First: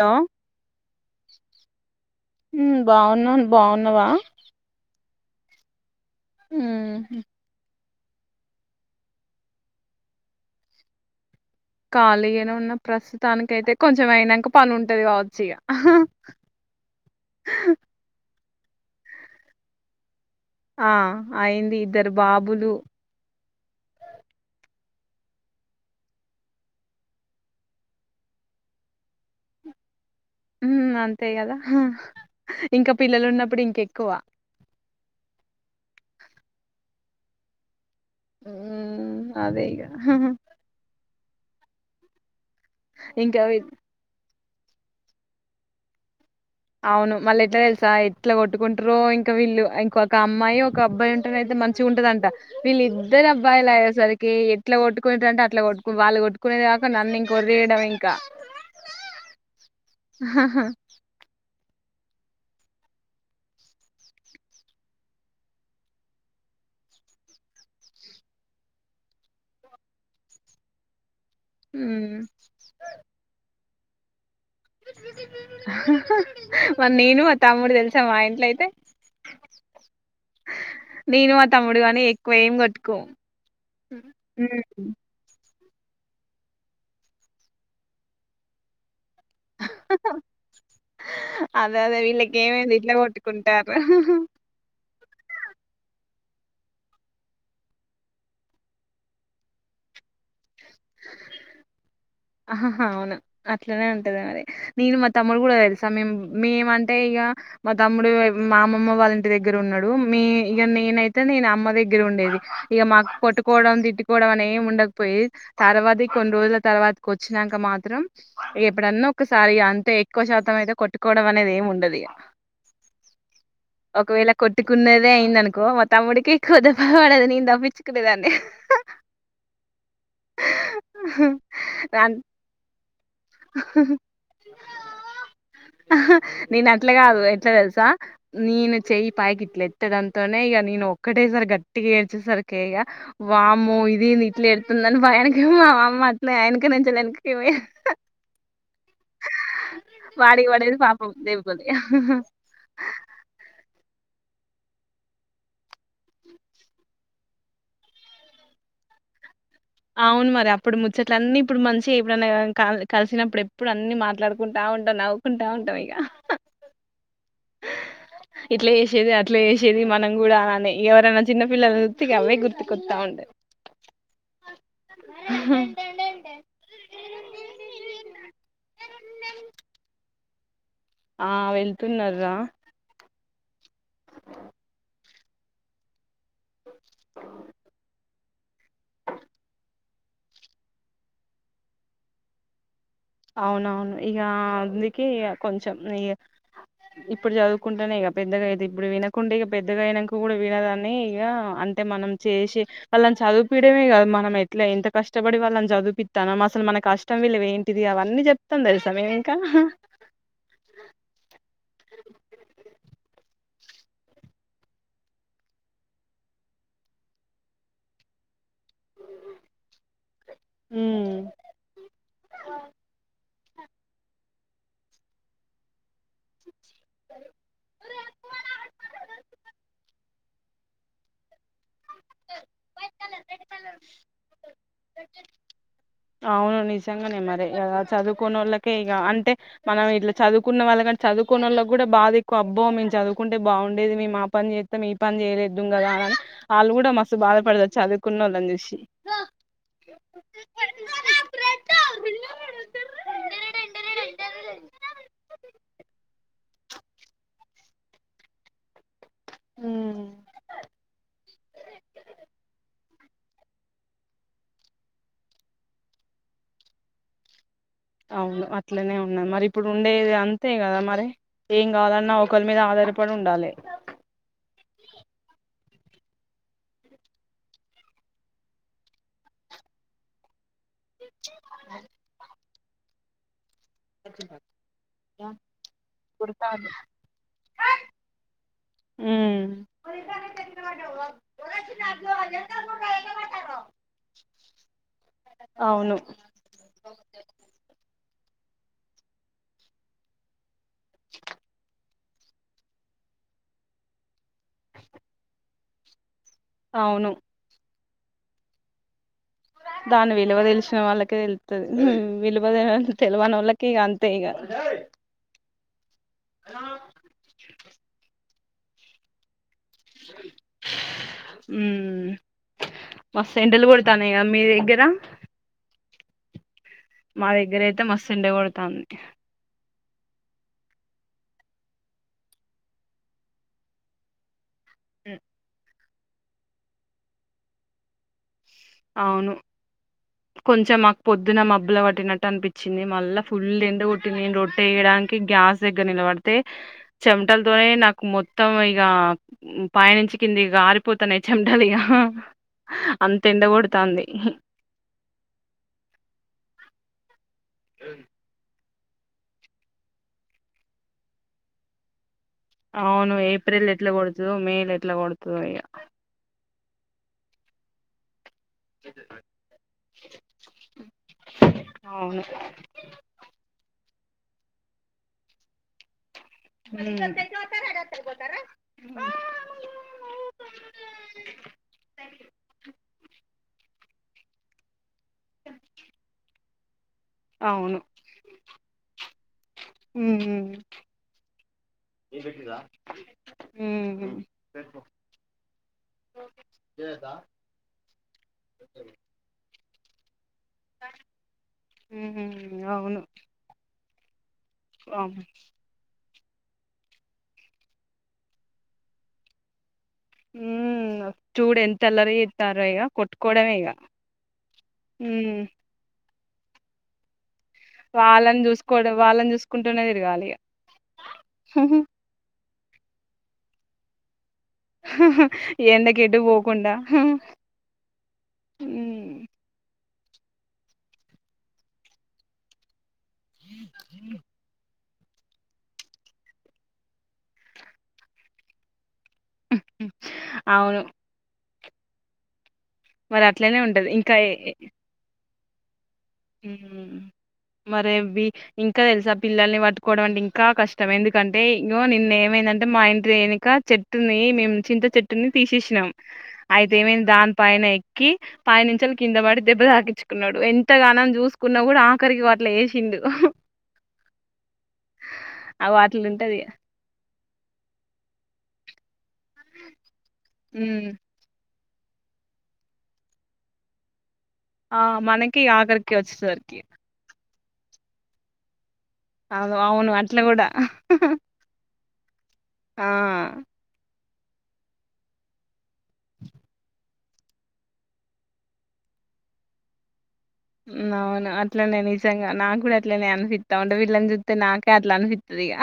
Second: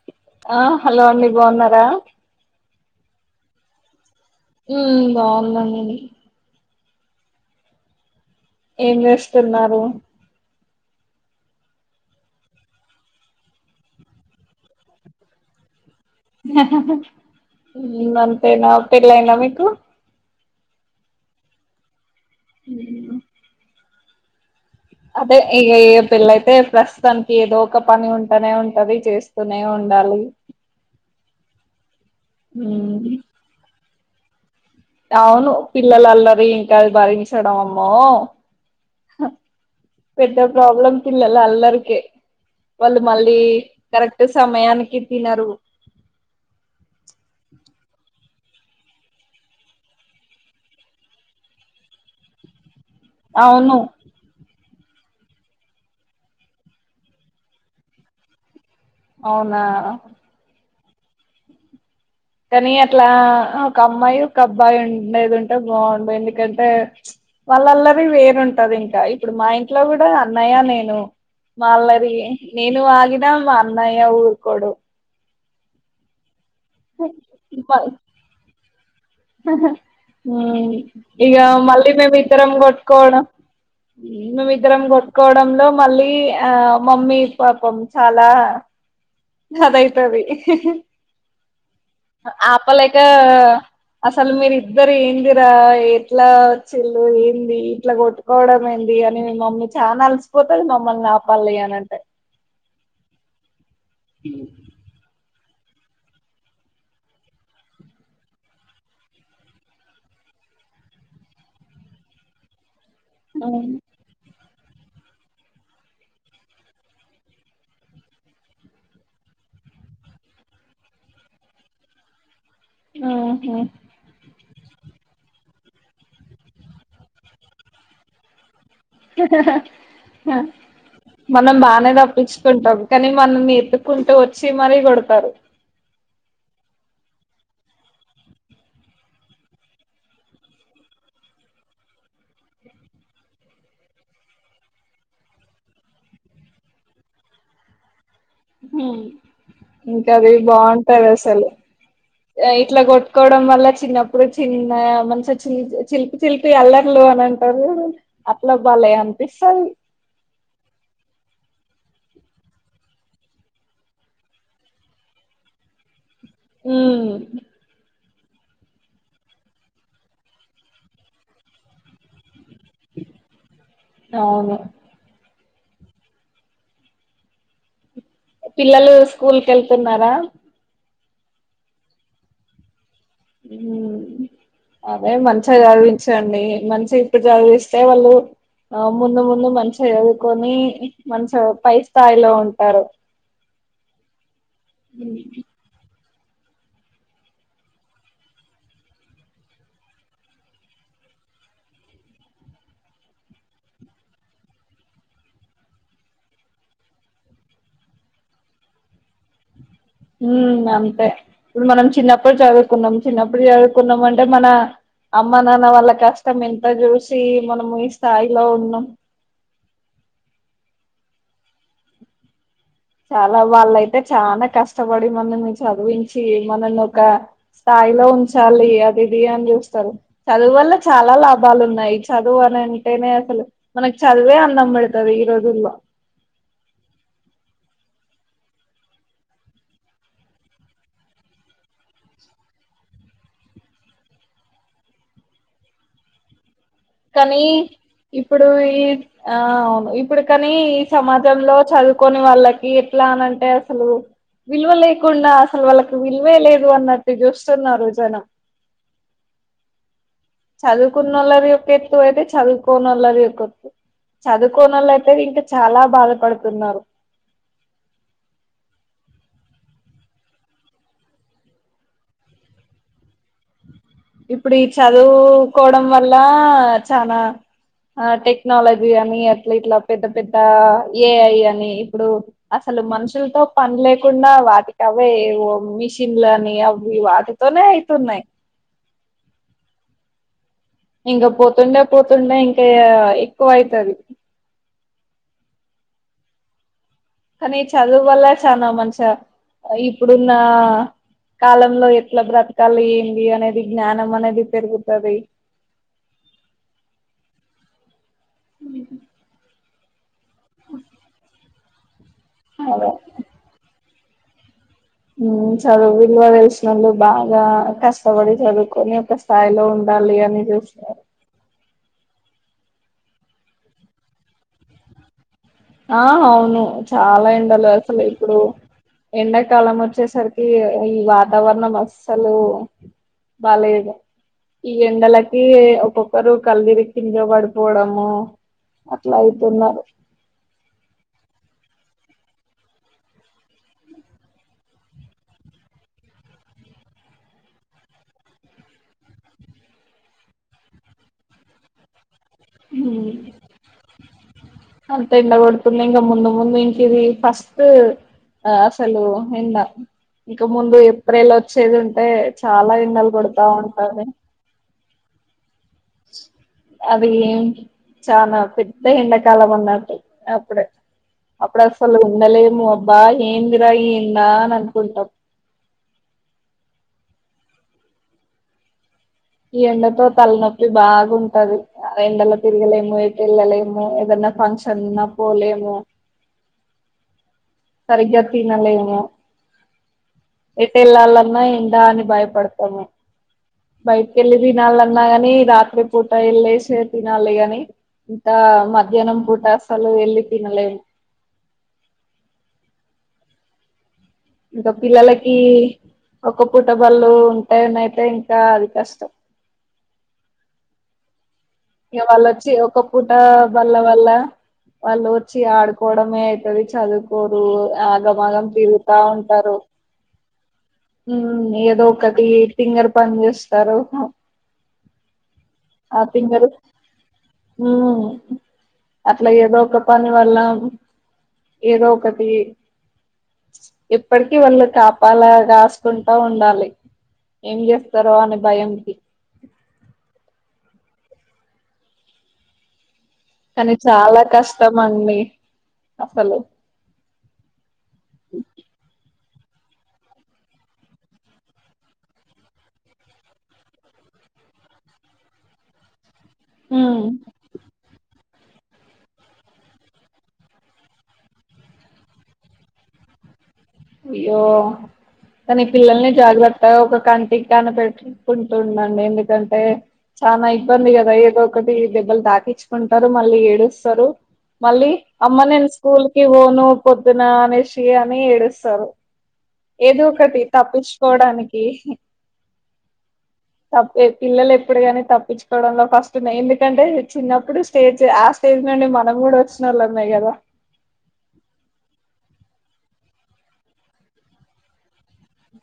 Hello ఆ hello అండి బాగున్నారా బాగున్నామ్ బాగున్నావా ఉ బాగున్నాం మేము ఉమ్ ఏం చేస్తున్నారు ఖాళీగానే ఉన్న ప్రస్తుతానికయితే కొంచెం అయినాక పని ఉంటది కావచ్చు ఈఘ ఉమ్ అంతేనా పెళ్లయిందా మీకు ఆ అయింది ఇద్దరు బాబులు ఉమ్. అదే ఇక ఏ పెళ్ళయితే ప్రస్తుతానికి ఏదో ఒక పని ఉంటానే ఉంటది చేస్తూనే ఉండాలి ఉమ్ అంతే కదా ఇంకా ఉమ్. పిల్లలు ఉన్నప్పుడు ఇంక ఎక్కువ అవును పిల్లల అల్లరి ఇంకా అది భరించడం ఓ ఉమ్ అదే ఇగ పెద్ద ప్రబ్లమ్ పిల్లల అలరికి వాళ్ళు మళ్ళీ ఇంకా వీ- కరెక్ట్ సమయానికి తినరు అవును మళ్ళీ ఎట్లా తెలుసా ఎట్లా కొట్టుకుంట్ర ఇంకా వీళ్ళు ఇంకొక అమ్మాయి ఒక అబ్బాయి ఉంటం అయితే మంచిగా ఉంటదంట వీళ్లు ఇద్దరు అబ్బాయిలు అవును అయ్యేసరికి ఇట్లా కొట్టుకుంటారంటే అట్లా కొట్టు వాళ్ళు కొట్టుకునేది కాక నన్ను ఇంక ఊరియడం ఇంకా అవునా కానీ అట్లా ఒక అమ్మాయి ఒక అబ్బాయి ఉండేదుంటే బాగుండు ఎందుకంటే వాళ్ళల్లరి వేరుఉంటది ఇంకా ఇప్పుడు మా ఇంట్లో కూడా అన్నయా నేను మా అల్లరి ఉమ్ నేను ఆగిన మా అన్నయ్య ఊర్ కొడు మరి నేను మా తమ్ముడు తెలిసా మా ఇంట్లో అయితే నేను ఇక మా తమ్ముడు మళ్ళీ గాని మేము ఎక్కువ ఇద్దరం ఏం కొట్టుకోము కొట్కోడం మేమిద్దరం ఉమ్ కొట్టుకోవడంలో మళ్ళీ ఆ మమ్మీ పాపం చాలా అదాయితది అదే అదే వీళ్ళకి ఏమైంది ఇట్లా ఆపలేక కొట్టుకుంటారు అసలు మీరు ఇద్దరు ఏందిరా ఇట్లా చిల్ళు ఏంది ఇట్లా కొట్టుకోవడం ఏంది అని మీ మమ్మీ చాలా అలిసిపోతుంది మమ్మల్ని నా ఆపల్లి అని అంటే ఆహాహ అవును అట్లనే ఉంటది మరి నేను మా త ముడు కూడా తెలుసా మేము మేమంటే ఇగ మా తమ్ముడు మా అమమ్మ వాళ్ళ ఇంటి దగ్గర ఉన్నాడు ఇక నేనైతే నేను అమ్మ దగ్గర ఉండేది ఇక మాకు కోట్టుకోవడం తిట్టుకోవడం అనేమి ఉండకపోయి తర్వాత కొన్ని రోజుల తర్వాత వచ్చినాక మాత్రం ఎప్పుడన్నా ఒకసారి అంతే ఎక్కువ శాతం అయితే కొట్టుకోవడం అనేది ఏమి ఉండదిగా ఆహా కొట్టుకున్నదే అయింది అనుకో మా తమ్ముడికి ఒక దెబ్బ పడదు నేను తప్పించుకునేదాన్ని మనం బానే అన్ తప్పించుకుంటాం కానీ మనల్ని ఎతుకుంటూ వచ్చి మరీ కొడతారు నేను అట్లా కాదు ఎట్లా తెలుసా నేను చెయ్యి పైకి ఇట్ల ఎత్తడంతోనే ఇక నేను ఒక్కటే సారి గట్టిగా ఏడ్చేసరి కేగా వాము ఇది నీట్లో ఏడుతుందని భయానికేమో అమ్మ అట్లే ఎనకనె చెలేనికి ఇవె ఇంకా అది వాడికి పడేది బావుంటది పాపం అసలు దెబ్బలు ఇట్లా కొట్టుకోవడం వల్ల చిన్నప్పుడు చిన్న మనసిచ్చి చిలిపి చిలిపి అల్లార్లు అని అంటారు అట్లా బలే అనిపిస్తంది అవును మరి అప్పుడు ముచ్చట్ల అన్నీ ఇప్పుడు మంచి ఎప్పుడైన్నా కాల్ కలిసినప్పుడు ఎప్పుడు అన్ని మాట్లాడుకుంటా ఉంటాం నవ్వుకుంటా ఉంటాం ఇక ఉమ్ ఇట్లా చేసేవి అట్లా చేసేవి మనం కూడా అనె ఇగ ఎవరైనా చిన్నపిల్లని చుస్తే ఇగ అవే గుర్ కొత్తా ఉంటాయి. అవును ఉహు పిల్లలు స్కూల్ కెళ్తున్నారా? ఆ వెళ్తున్నారు రా మ్ అదే మంచిగా చదివించండి. మంచిగా ఇప్పుడు చదివిస్తే వాళ్ళు ఆ ముందు ముందు మంచిగ చదువుకొని మంచిగ పై స్థాయిలో ఉంటారు. అవునవును ఇక అ అందుకె గ్ కొంచెం ఈ ఇప్పుడు చదువుకుంటేనే గ్ పెద్దగా అయితే ఇప్పుడు వినకుంటే ఇగ పెద్దగా అయినంకా కూడా వినదని ఇగ అంతే. మనం చేసి వాళ్ళన్ చదివిపియడమే కాదు. మనం ఎట్లా ఎంత కష్టపడి వాళ్ళని చదివిపిత్తానం అసలు మనకి కష్టం విలువ ఏంటిది, అవన్నీ చెప్తాంది అది సమయం ఇంకా ఉమ్ అంతే ఇప్పుడు మనం చిన్నప్పుడు చదువుకున్నాం, చిన్నప్పుడు చదువుకున్నాం అంటే మనా అమ్మ నాన్న వాళ్ళ కష్టం ఇంత చూసి మనం ఈ స్థాయిలో ఉన్నాం. మ్ చాలా వాళ్ళయితే చానా కష్టపడి మన మీ చదివించ్ చ్చి మనల్ని ఒక స్థాయిలో ఉంచాలి. అది ఇది అని చూస్తారు. చదువు వాల్ల చాలా లాభాలు ఉన్నాయి చదువు అని అంటేనే అసలు. మనకి చదువే అన్నం బెడతది ఈరోజుల్లో అవును నిజంగానే మరి ఇగ కాద్ చదువుకున్న ఓళ్ళకే ఇగ అంటే మనం ఇట్లా చదువుకున్న వాళ్ళకంటే చదువుకొనోళ్ళకి కూడా బాధ ఎక్కువ. అబ్బో మేము చదువుకుంటే బావుండేది. మేము మా పని చేస్తాం, మీ పని చేయలేదు గదా. అలాగే కనీ ఇప్పుడు చూసి ఈ ఆ అవును ఇప్పుడు కనీ సమాజంలో చదువుకొని వాళ్ళకి ఎట్లా అన అంటే అసలు విలువల్ లేకుండా అసలు వాళ్ళకు విలువే లేదు అన్నట్టు చూస్తున్నారు జనం. మ్ చదువుకునోళ్లది ఒక ఎత్తు అయితే, చదువుకోన్నాళ్ళది ఒక ఎత్తు. చదువుకోనోలైతే ఇంకా చాలా బాధపడుతున్నారు. అవును అట్లనే ఉన్నాను మరి ఇప్పుడు ఉండేది అంతే కదా మరి. ఏం కావలన్నా ఒకలు మీద ఆధారపడి ఉండాలి. కోవడం వళ్ళ చనా ఆ టెక్నాలజీ అని అట్లా ఇట్లా పెద్ద పెద్ద ఆ ఏఐ అని ఇప్పుడు అసలు మనుషులతో పని లేకుండా వాటికి అవే ఏవో మిషన్ల అని అవి వాటితోనే అయితున్నాయి. మ్ ఇంకా పోతుండె పోతుండె ఇంకా ఇక ఎక్కువ అయితది. అవును కానీ చదువు వల్ల చానా మంచ అ ఇప్పుడున్న కాలంలో ఏ ఇట్ల బ్రతకాలి ఏంది అనేది జ్ఞానం అనేది పెరుగుతది. అవును మీది దాన్ని విలువ తెలిసిన వాళ్ళకే తెలుతది ఉహు విలువ అదే తెలివనోళ్ళకి ఇగ అ ంతేగా ఉమ్ చదువు విలువ తెలిసినోళ్ళు బాగా కష్టపడి చదువుకొని ఒక స్థాయిలో ఉండాలి గాన్ని చూస్తారు ఉమ్ మస్తు ఎండలు కొడుతనైగా మీ దగ్గర ఆ అవును చాలా మా దగ్గర ఎండలు అయితే అసలు మస్తు ఎండ ఇప్పుడు కొడతాంది ఎండాకాలం ఒచ్ వచ్చేసరికి ఈ వాతావరణం అస్సులు బాలెదు. ఈ ఎండలకి ఒక్కొక్కరు కళ్లుదిరి కింద పడిపోవడము అట్లా అవును అయితున్నారు కొంచెం మాకు పొద్దున్న మబ్బుల పట్టినట్టు అనిపించింది మళ్ళీ ఫుల్ ఎండు కొట్టి నేను రొట్ట చేయడానికి గ్య గ్యాస్ దగ్గర నిలబడితే చెమటలతోనే నాకు మొత్తం ఇగ పైనించి కింది ఇగ కారిపోతనే చెంమటలిగా ఉం అంత ఎండ పడుతున్నా ఇంకా ముందు ముందు ఇం ఇది ఫస్ట్ అసలు ఎంద ఇంక ముందు ఏప్రిల్ వచ్చేది ఉంటే చాలా ఎండలు అవును కొడతా ఏప్రిల్ ఎట్లా ఉంటది గొడుతదో మే లో ఎట్లా గొడుతదో ఇగ అది చానా పెద్ద ఎండాకాలం అన్నట్టు అప్పుడె అప్పుడసల్ అవును ఉండలేం అబ్బా ఎందిరా ఇ ఎండా అనుకుంటాం ఉమ్ ఈ ఎండతో తలనొప్పి బాగుంటది అ ఎండలో తిరగలేము ఏటు వెళ్ళలేము ఏదనా ఫంక్షన్ ఉన్న పోలేము అవును సరిగ్గా తినలేము ఉమ్. ఎట్ ఎళ్ళాలన్నా ఏండా అని భయపడతాము ఉమ్. బయట్ కెళ్ళి తినాలన్నగాని రాత్రి పూట ఎల్లేశే తినాలి గని ఇంత మధ్యాహ్నం పూట అసలు ఎళ్ళి ఉం అవును ఇంకా అవును. పిల్లలకి ఒక్క పూట బళ్ళు ఉంటే నైట్ల దిఇంకా అది కష్టం ఉం ఇగ వాళ్ళొచ్చి ఒక పూట కొట్టుకోవడమే ఇక బల్ల వల్ల వాళ్ళు ఉమ్. వచ్చి ఆడుకోవడమే అది చదువుకోరు వాళ్ళని ఆగమాగం చూసుకోవడం తిరుగుతా వాళ్ళని ఉంటారు చూసుకుంటూనే తిరగాలి ఇగ ఉమ్ ఏదో ఒకటి ఎ తింగరి పని చేస్తారు ఆ ఎండకి ఎటు తింగారి పోకుండా ఉం హ్మ్. అట్లా ఏదో ఒక పని వల్ల ఏదో ఒకటి ఇప్పడికీ వళ్ళు కాప్ వాళ్ళ కాస్కుంటా ఉండాలి ఏం చేస్తారో అనే భయంకి అవును మరి అట్లనే కానీ ఉంటది ఇంకా చాలా కష్టం అండి అసలు ఉమ్ మరేవ్వి ఇంకా తెలుసా పిల్లల్ని పట్టుకోవడం అంటే ఇంకా కష్టం ఎందుకంటే ఇగొ నిన్న ఏమైందంటే మా ఇంటి ఎనుక చెట్టుని మేము చింత చెట్టుని తీసేషీనం అయితే ఉమ్ ఏమైంది దాని పైన ఎక్కి పైనించెల్లి కింద పడి దెబ్బ తాకించుకున్నాడు ఎత్ త్తగానం చూసుకున్న కూడా ఆఖరికి ఇగో అట్ల చేసిండు అయ్యో కని పిల్లల్ని అట్లుంటది ఇగ జాగ్రత్త ఒక కంటి కన పెట్టుకుంటుండండి ఎందుకంటే చానా హ్మ్. ఇబ్బంది కదా ఏదో ఒకటి దెబ్బలు తాకించుకుంటారు మళ్ళీ ఏడుస్తారు ఆ మళ్ళీ మనకి అమ్మ నేను ఆఖరికి స్కూల్ కి వచ్చేసరికి పోను పొద్దున అనేసి అని ఏడుస్తారు అవును అవును ఏదో అట్లా ఒకటి కూడా తప్పించుకోవడానికి ఆ తప్పే పిల్లలు ఎప్పుడు కానీ తప్పించుకోవడంలో ఫస్ట్ ఉన్న ఎందుకంటే చిన్నప్పుడు స్టేజ్ ఆ స్టేజ్ నుండి మనం కూడా ఒచ్చినోల్లమే కదా మ్ అవును అట్లనే నిజం నాకు కూడా అట్లనే అనిపిత్త ఉంటది వీళ్ళని చూత్తే నాకే అట్లా అనిపిత్తది ఇగా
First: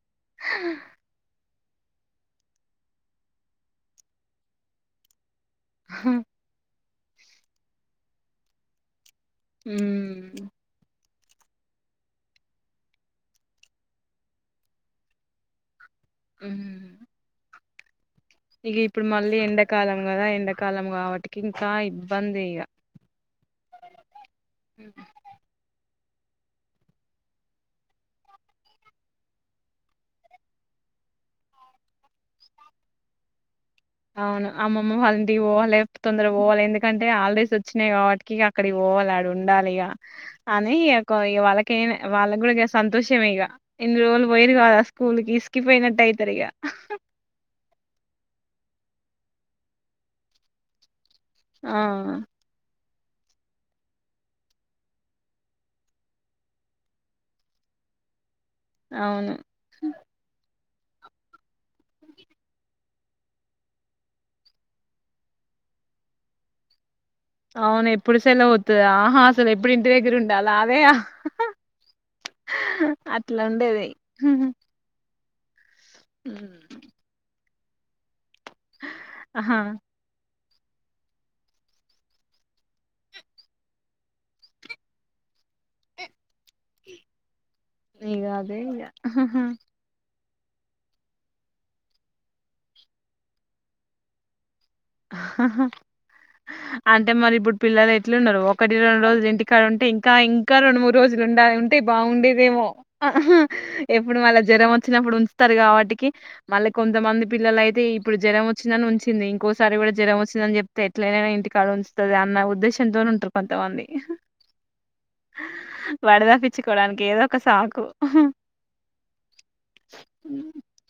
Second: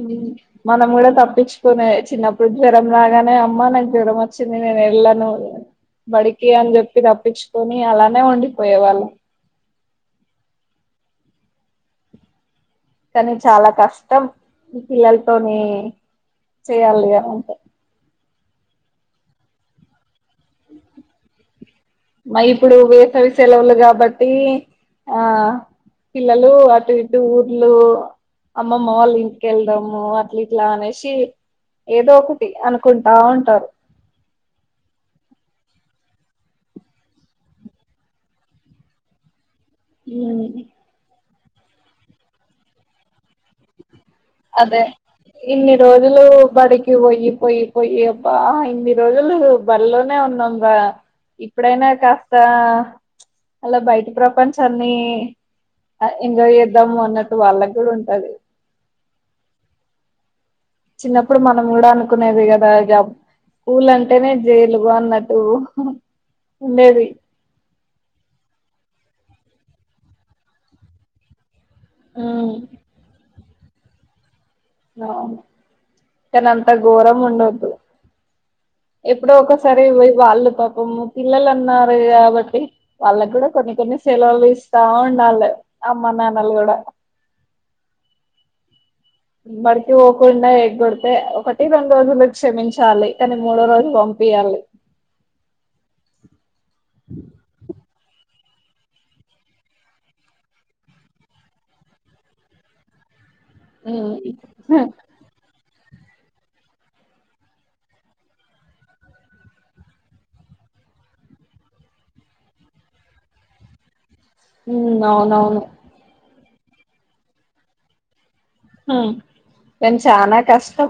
ఉమ్ మనం కూడా తప్పిచ్ కునే చిన్నప్పుడు జ్వరం రాగానే అమ్మ నాకు జ్వరం వచ్చింది నేను ఏళ్ళను బడికి అని చెప్పి తప్పించుకొని అలానే ఉండిపోయే వాళ్ళం ఉమ్ కానీ చాలా కష్టం ఈ పిల్లలతోని హ్మ్ చేయాలి అంటే ఇగ ఇప్పుడు మళ్ళీ ఎండాకాలం కదా ఎండాకాలం కాబట్టికి ఇబ్బంది మరీ ఇగ ఇప్పుడు వేసవి సెలవులు కాబట్టి ఆ పిల్లలు అటు ఇటు ఊర్లు అమ్మమ్మ వాళ్ళు ఇంటికెళ్దాము అట్లా ఇట్లా అనేషి ఏదో ఒకటి అనుకుంటా ఉంటారు అవును అమ్మమ్మ వాళ్ళ ఇంటికి పోవాలే తొందర పోవాలే ఎందుకంటే హాలిడేస్ వచ్చినయి కాబట్టికి ఇగ అక్కడికి పోవా పోవలె ఆడ ఉండాలీ ఇగ ఉమ్, అనీ ఒక వాళ్ళకే వాళ్ళకి కూడా జర సంతోషమే ఇగ ఇన్ని రోజులు పోయిర్రు కదా అదే స్కూల్ కి ఇన్ని ఇసికిపోయినట్టు రోజులు అయితరు ఇగ బడికి పోయి పోయి పోయి బ్బా ఇన్ని రోజులు బడిలోనే ఉన్నాం కదా ఆ ఇప్పుడైనా కాస్త అలా బైటి ప్రపంచాన్ని అ ఎంజాయ్ చేద్దాము అన్నట్టు వాళ్ళకి కూడా ఉంటది అవును చిన్నప్పుడు మనం కూడా అనుకునేది కదా జబ్ స్కూలంటేనే జైలుగు అన్నట్టు ఉండేది అవును ఎప్పుడు సెలవు ఒత్తద ఆహా అసలు ఎప్పుడు ఇంటి దగ్గర ఉండాల అదేయా ఉమ్ అట్లా ఉండేది అవును కాని అంత గోరం ఉండోద్ ఎప్పుడో ఆహా ఒకసారి వాళ్ళు పాపం పిల్లలు ఉన్నారు కాబట్టి వాళ్ళకి కూడా కొన్ని కొన్ని సెలవులు ఇస్తా ఉండాలే అమ్మ నాన్నలు కూడా ఇగ అదే ఇగ గుండా ఎగొడితే ఒకటి రెండు రోజులు క్షమించాలి కానీ మూడో రోజు పంపియాలి అంటే మరి ఇప్పుడు పిల్లలే ట్లున్నారు ఒకటి రెండు రోజులు ఇంటికాడ ఉంటే ఇంకా ఇంకా రెండు మూడు రోజులు ఉండాలి ఉంటే బాగుండేదేమో ఉమ్ ఎప్పుడు మళ్ళ జ్వరం వచ్చినప్పుడు ఉంచుతారు కాబట్టి టీకి మళ్ళీ కొంతమంది పిల్లల అయితే ఇప్పుడు జ్వరం వచ్చిందని ఉంచింది ఇంకో సారి కూడా జరం వచ్చిందని చెప్తే ఎట్లైనా ఇంటికాడ ఉంచుతది అన్న ఉద్దేశంతో ఉంటారు కొంతమంది ఉమ్ అవునవును చ్చుకోవడానికి ఏదో ఒక సాకు హ కానీ చానా కష్టం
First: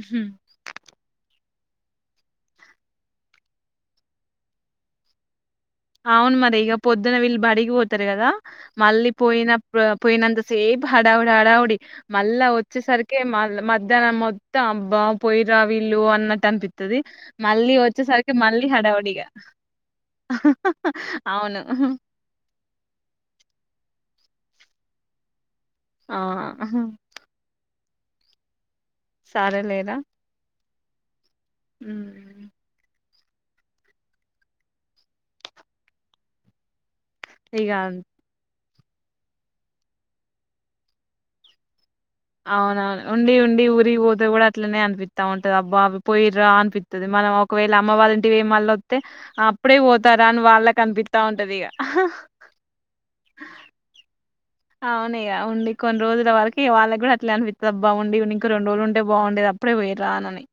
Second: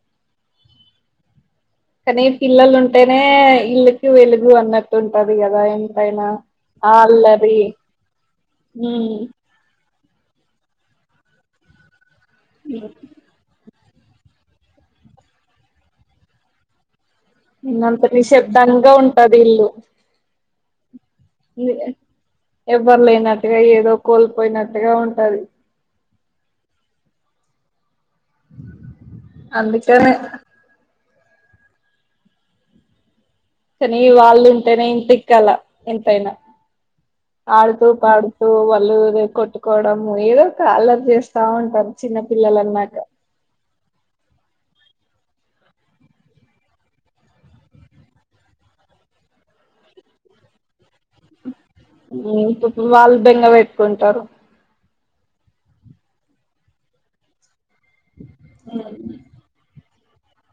ఉహ్మ్ కానీ పిల్లలు ఉంటేనే ఇల్లుకి వెలుగు అన్నట్టు ఉంటది క అవును మరి ఇగ పొద్దున వీళ్ళు బడిగిపోతారు కదా మళ్ళీ ఉమ్ పోయిన పోయినంత సేపు హడావ్డి హడావ్డి మళ్ళా వచ్చేసరికి మళ్ మద్ ధ్యానం మొత్తం ఆబ్బ పొయిరా విల్లు అన్నట్టు అనిపితది మళ్ళీ ఇన్నంత వచ్చేసరికి మళ్ళీ నిశ్శబ్దంగా హడావీడిగా ఉంటది ఎవరు లేనట్టుగా ఏదో కోల్పోయినట్టుగా ఉంటాది ఆ అందుకనే ఉమ్ కానీ వాళ్ళు ఉంటేనే ఇంటికల ఎంతైనా ఇగ ఆడుతూ పాడుతూ వాళ్ళు ఎదో కొట్టుకోవడంము ఏదో ఒక అల్లరి చేస్తా ఉంటారు చిన్న పిల్లలు అన్నాక అవునవును ఉండి ఉండి ఊరికి పోతే కూడా అట్లనే అనిపి వస్తా ఉంటది అబ్బా అ పోయిరా అనిపిత్తది మనం ఒకవేళ అమ్మవాళ్ల ఇంటికి వోయ్ మళ్ళ వత్తే అప్పుడే పోతా రా వాళ్ళకి అనిపిత్తది ఇప్పుడు వాళ్ళు బెంగ పెట్టుకుంటారు అవును ఇగ ఉండి కొన్ని రోజుల వరకు వాళ్ళకి కూడా అట్లే అనిపి బాగుండి ఇంకా రెండు రోజులుంటే బాగుండేది అప్పుడే పోయి రానని